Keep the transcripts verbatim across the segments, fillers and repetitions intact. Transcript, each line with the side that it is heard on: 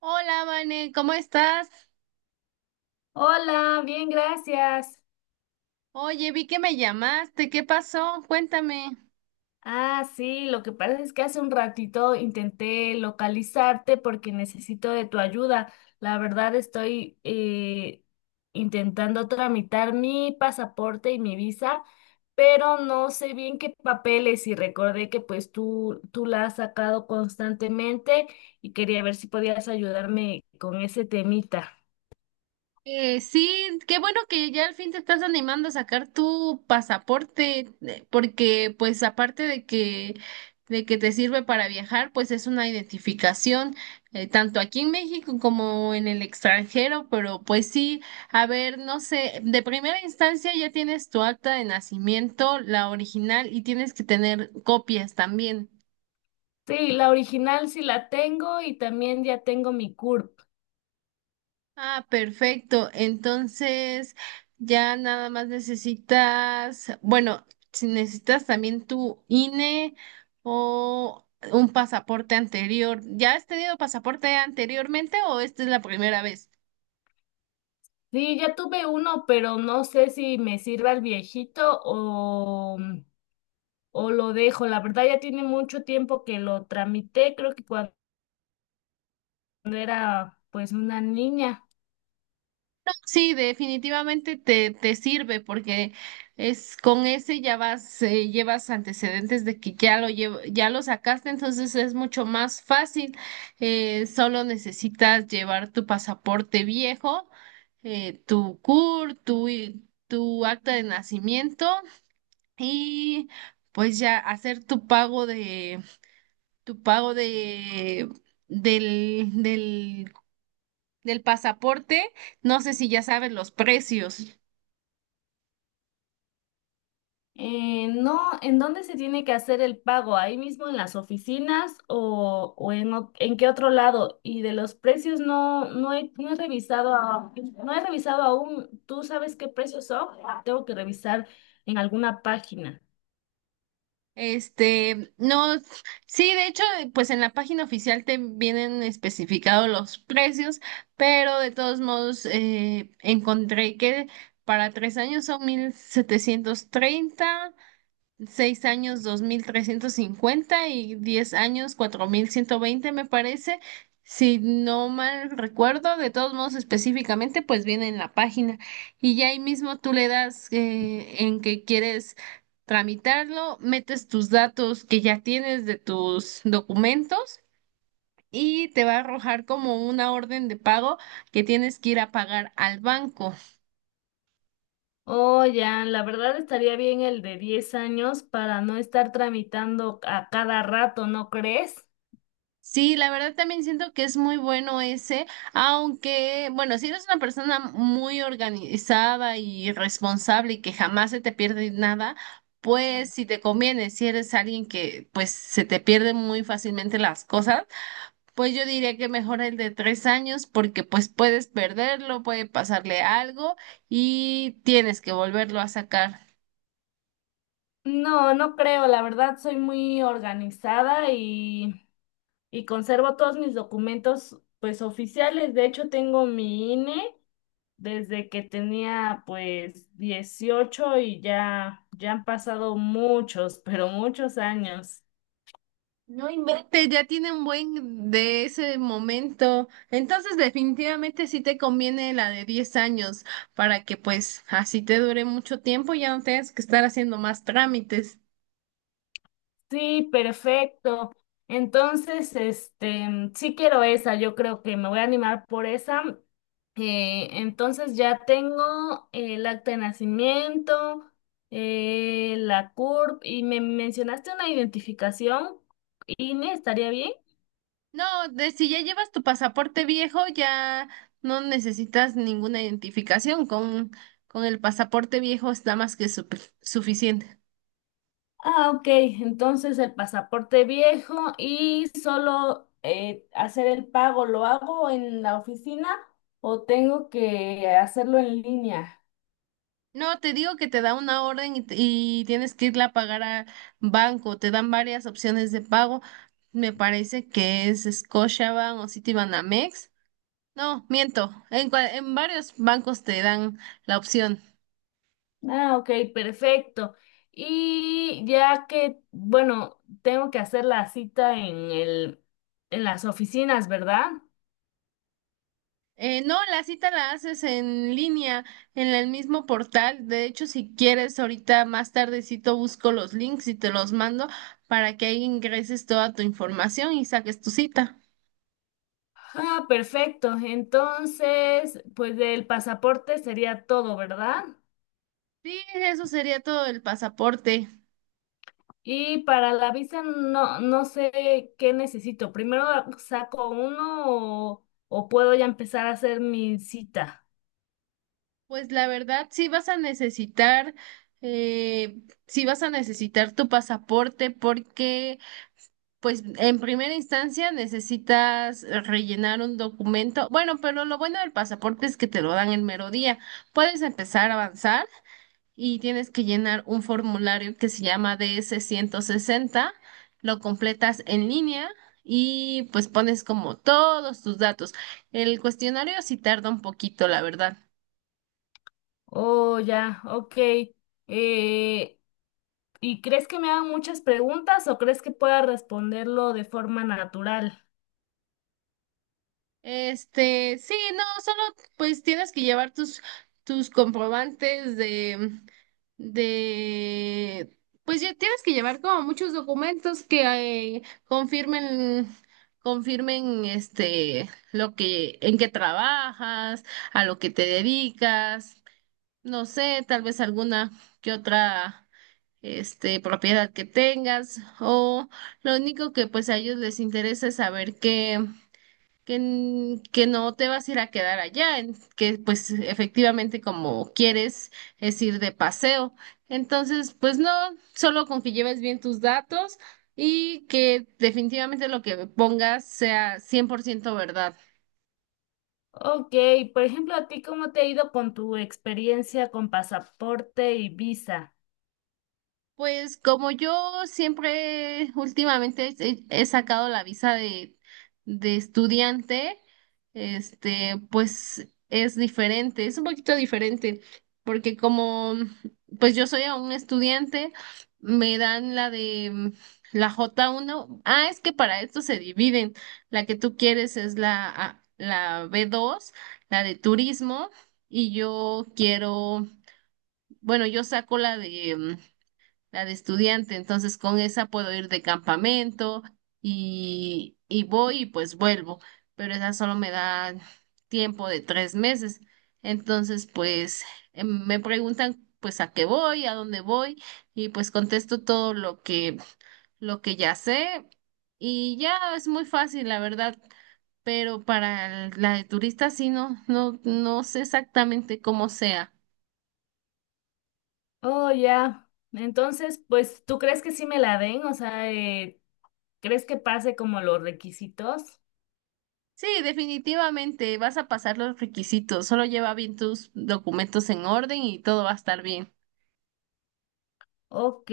right: Hola, Vane, ¿cómo estás?
left: Hola, bien, gracias.
right: Oye, vi que me llamaste, ¿qué pasó? Cuéntame.
left: Ah, sí, lo que pasa es que hace un ratito intenté localizarte porque necesito de tu ayuda. La verdad estoy eh, intentando tramitar mi pasaporte y mi visa, pero no sé bien qué papeles y recordé que pues tú, tú la has sacado constantemente y quería ver si podías ayudarme con ese temita.
right: Eh, sí, qué bueno que ya al fin te estás animando a sacar tu pasaporte, eh, porque pues aparte de que de que te sirve para viajar, pues es una identificación eh, tanto aquí en México como en el extranjero, pero pues sí, a ver, no sé, de primera instancia ya tienes tu acta de nacimiento, la original, y tienes que tener copias también.
left: Sí, la original sí la tengo y también ya tengo mi CURP.
right: Ah, perfecto. Entonces, ya nada más necesitas, bueno, si necesitas también tu I N E o un pasaporte anterior. ¿Ya has tenido pasaporte anteriormente o esta es la primera vez?
left: Sí, ya tuve uno, pero no sé si me sirva el viejito o, o lo dejo. La verdad ya tiene mucho tiempo que lo tramité, creo que cuando era pues una niña.
right: Sí, definitivamente te, te sirve porque es con ese ya vas, eh, llevas antecedentes de que ya lo llevo- ya lo sacaste, entonces es mucho más fácil. Eh, solo necesitas llevar tu pasaporte viejo, eh, tu CUR, tu, i- tu acta de nacimiento y pues ya hacer tu pago de, tu pago de, del, del, del pasaporte. No sé si ya sabes los precios.
left: Eh, no, ¿en dónde se tiene que hacer el pago? ¿Ahí mismo en las oficinas o, o en, o- en qué otro lado? Y de los precios no, no he, no he revisado, a- no he revisado aún. ¿Tú sabes qué precios son? Tengo que revisar en alguna página.
right: Este, no, sí, de hecho, pues en la página oficial te vienen especificados los precios, pero de todos modos eh, encontré que para tres años son mil setecientos treinta. Seis años, dos mil trescientos cincuenta; y diez años, cuatro mil ciento veinte, me parece. Si no mal recuerdo, de todos modos específicamente, pues viene en la página. Y ya ahí mismo tú le das eh, en que quieres tramitarlo, metes tus datos que ya tienes de tus documentos y te va a arrojar como una orden de pago que tienes que ir a pagar al banco.
left: Oh, ya, la verdad estaría bien el de diez años para no estar tramitando a cada rato, ¿no crees?
right: Sí, la verdad también siento que es muy bueno ese, aunque, bueno, si eres una persona muy organizada y responsable y que jamás se te pierde nada, pues si te conviene, si eres alguien que pues se te pierden muy fácilmente las cosas, pues yo diría que mejor el de tres años porque pues puedes perderlo, puede pasarle algo y tienes que volverlo a sacar.
left: No, no creo, la verdad soy muy organizada y, y conservo todos mis documentos pues oficiales. De hecho, tengo mi INE desde que tenía pues dieciocho y ya, ya han pasado muchos, pero muchos años.
right: Vete, ya tiene un buen de ese momento. Entonces, definitivamente sí te conviene la de diez años para que pues así te dure mucho tiempo y ya no tengas que estar haciendo más trámites.
left: Sí, perfecto. Entonces, este, mm, sí quiero esa, yo creo que me voy a animar por esa. Eh, entonces ya tengo el acta de nacimiento, eh, la CURP y me mencionaste una identificación, INE, ¿estaría bien?
right: No, de si ya llevas tu pasaporte viejo, ya no necesitas ninguna identificación. Con, con el pasaporte viejo está más que supe- suficiente.
left: Ah, ok, entonces el pasaporte viejo y solo eh, hacer el pago, ¿lo hago en la oficina o tengo que hacerlo en línea?
right: No, te digo que te da una orden y, y tienes que irla a pagar a banco. Te dan varias opciones de pago. Me parece que es Scotiabank o Citibanamex. No, miento. En, cua- en varios bancos te dan la opción.
left: Ah, ok, perfecto. Y ya que, bueno, tengo que hacer la cita en el, en las oficinas, ¿verdad?
right: Eh, no, la cita la haces en línea, en el mismo portal. De hecho, si quieres, ahorita más tardecito busco los links y te los mando para que ahí ingreses toda tu información y saques tu cita.
left: Ah, perfecto. Entonces, pues del pasaporte sería todo, ¿verdad?
right: Sí, eso sería todo el pasaporte.
left: Y para la visa no, no sé qué necesito. ¿Primero saco uno o, o puedo ya empezar a hacer mi cita?
right: Pues la verdad, sí vas a necesitar, eh, sí vas a necesitar tu pasaporte porque, pues, en primera instancia necesitas rellenar un documento. Bueno, pero lo bueno del pasaporte es que te lo dan el mero día. Puedes empezar a avanzar y tienes que llenar un formulario que se llama d s ciento sesenta. Lo completas en línea y pues pones como todos tus datos. El cuestionario sí tarda un poquito, la verdad.
left: Oh, ya, ok. Eh, ¿Y crees que me hagan muchas preguntas o crees que pueda responderlo de forma natural?
right: Este, sí, no, solo pues tienes que llevar tus, tus comprobantes de, de, pues ya tienes que llevar como muchos documentos que eh, confirmen, confirmen este, lo que, en qué trabajas, a lo que te dedicas, no sé, tal vez alguna que otra, este, propiedad que tengas, o lo único que pues a ellos les interesa es saber qué que, n- que no te vas a ir a quedar allá, en- que pues efectivamente como quieres es ir de paseo. Entonces, pues no, solo con que lleves bien tus datos y que definitivamente lo que pongas sea cien por ciento verdad.
left: Ok, por ejemplo, ¿a ti cómo te ha ido con tu experiencia con pasaporte y visa?
right: Pues como yo siempre últimamente he, he sacado la visa de, de estudiante, este, pues es diferente, es un poquito diferente, porque como pues yo soy aún estudiante, me dan la de mm, la j uno. Ah, es que para esto se dividen. La que tú quieres es la, A- la b dos, la de turismo, y yo quiero, bueno, yo saco la de la de estudiante, entonces con esa puedo ir de campamento y, y voy y pues vuelvo, pero esa solo me da tiempo de tres meses. Entonces, pues eh, me preguntan pues a qué voy, a dónde voy y pues contesto todo lo que lo que ya sé y ya es muy fácil, la verdad. Pero para el- la de turista sí no, no, no sé exactamente cómo sea.
left: Oh, ya. Entonces, pues, ¿tú crees que sí me la den? O sea, eh, ¿crees que pase como los requisitos?
right: Sí, definitivamente vas a pasar los requisitos. Solo lleva bien tus documentos en orden y todo va a estar bien.
left: Ok,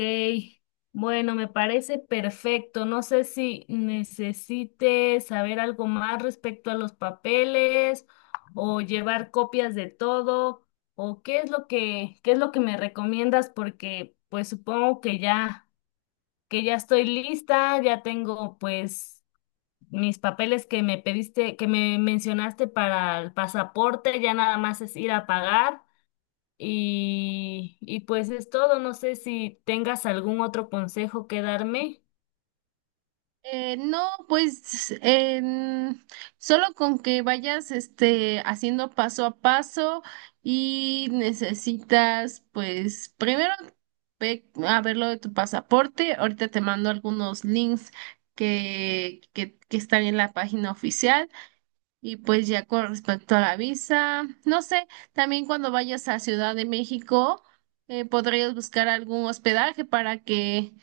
left: bueno, me parece perfecto. No sé si necesite saber algo más respecto a los papeles o llevar copias de todo o qué es lo que, qué es lo que me recomiendas porque pues supongo que ya, que ya estoy lista, ya tengo pues mis papeles que me pediste, que me mencionaste para el pasaporte, ya nada más es ir a pagar. Y, y pues es todo. No sé si tengas algún otro consejo que darme.
right: Eh, no, pues en- solo con que vayas este, haciendo paso a paso y necesitas, pues primero ve a ver lo de tu pasaporte. Ahorita te mando algunos links que, que, que están en la página oficial. Y pues ya con respecto a la visa, no sé, también cuando vayas a Ciudad de México, eh, podrías buscar algún hospedaje para que,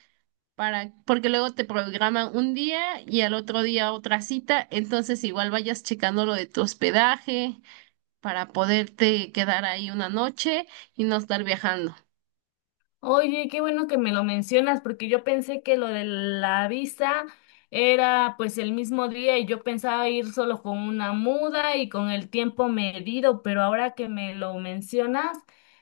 right: para, porque luego te programan un día y al otro día otra cita, entonces igual vayas checando lo de tu hospedaje para poderte quedar ahí una noche y no estar viajando.
left: Oye, qué bueno que me lo mencionas, porque yo pensé que lo de la visa era pues el mismo día y yo pensaba ir solo con una muda y con el tiempo medido, pero ahora que me lo mencionas,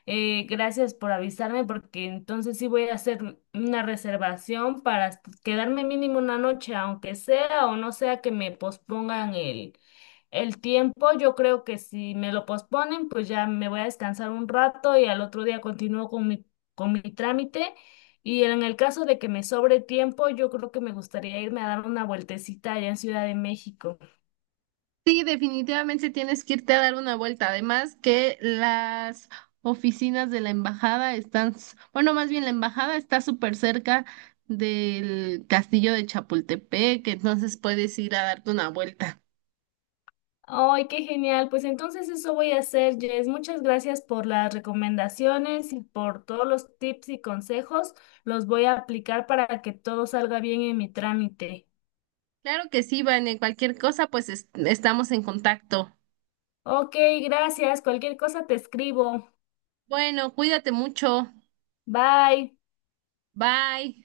left: eh, gracias por avisarme, porque entonces sí voy a hacer una reservación para est- quedarme mínimo una noche, aunque sea o no sea que me pospongan el, el tiempo. Yo creo que si me lo posponen, pues ya me voy a descansar un rato y al otro día continúo con mi con mi trámite y en el caso de que me sobre tiempo, yo creo que me gustaría irme a dar una vueltecita allá en Ciudad de México.
right: Sí, definitivamente tienes que irte a dar una vuelta. Además que las oficinas de la embajada están, s- bueno, más bien la embajada está súper cerca del castillo de Chapultepec, entonces puedes ir a darte una vuelta.
left: ¡Ay, qué genial! Pues entonces eso voy a hacer, Jess. Muchas gracias por las recomendaciones y por todos los tips y consejos. Los voy a aplicar para que todo salga bien en mi trámite.
right: Claro que sí, Van, en cualquier cosa, pues est- estamos en contacto.
left: Ok, gracias. Cualquier cosa te escribo.
right: Bueno, cuídate mucho.
left: Bye.
right: Bye.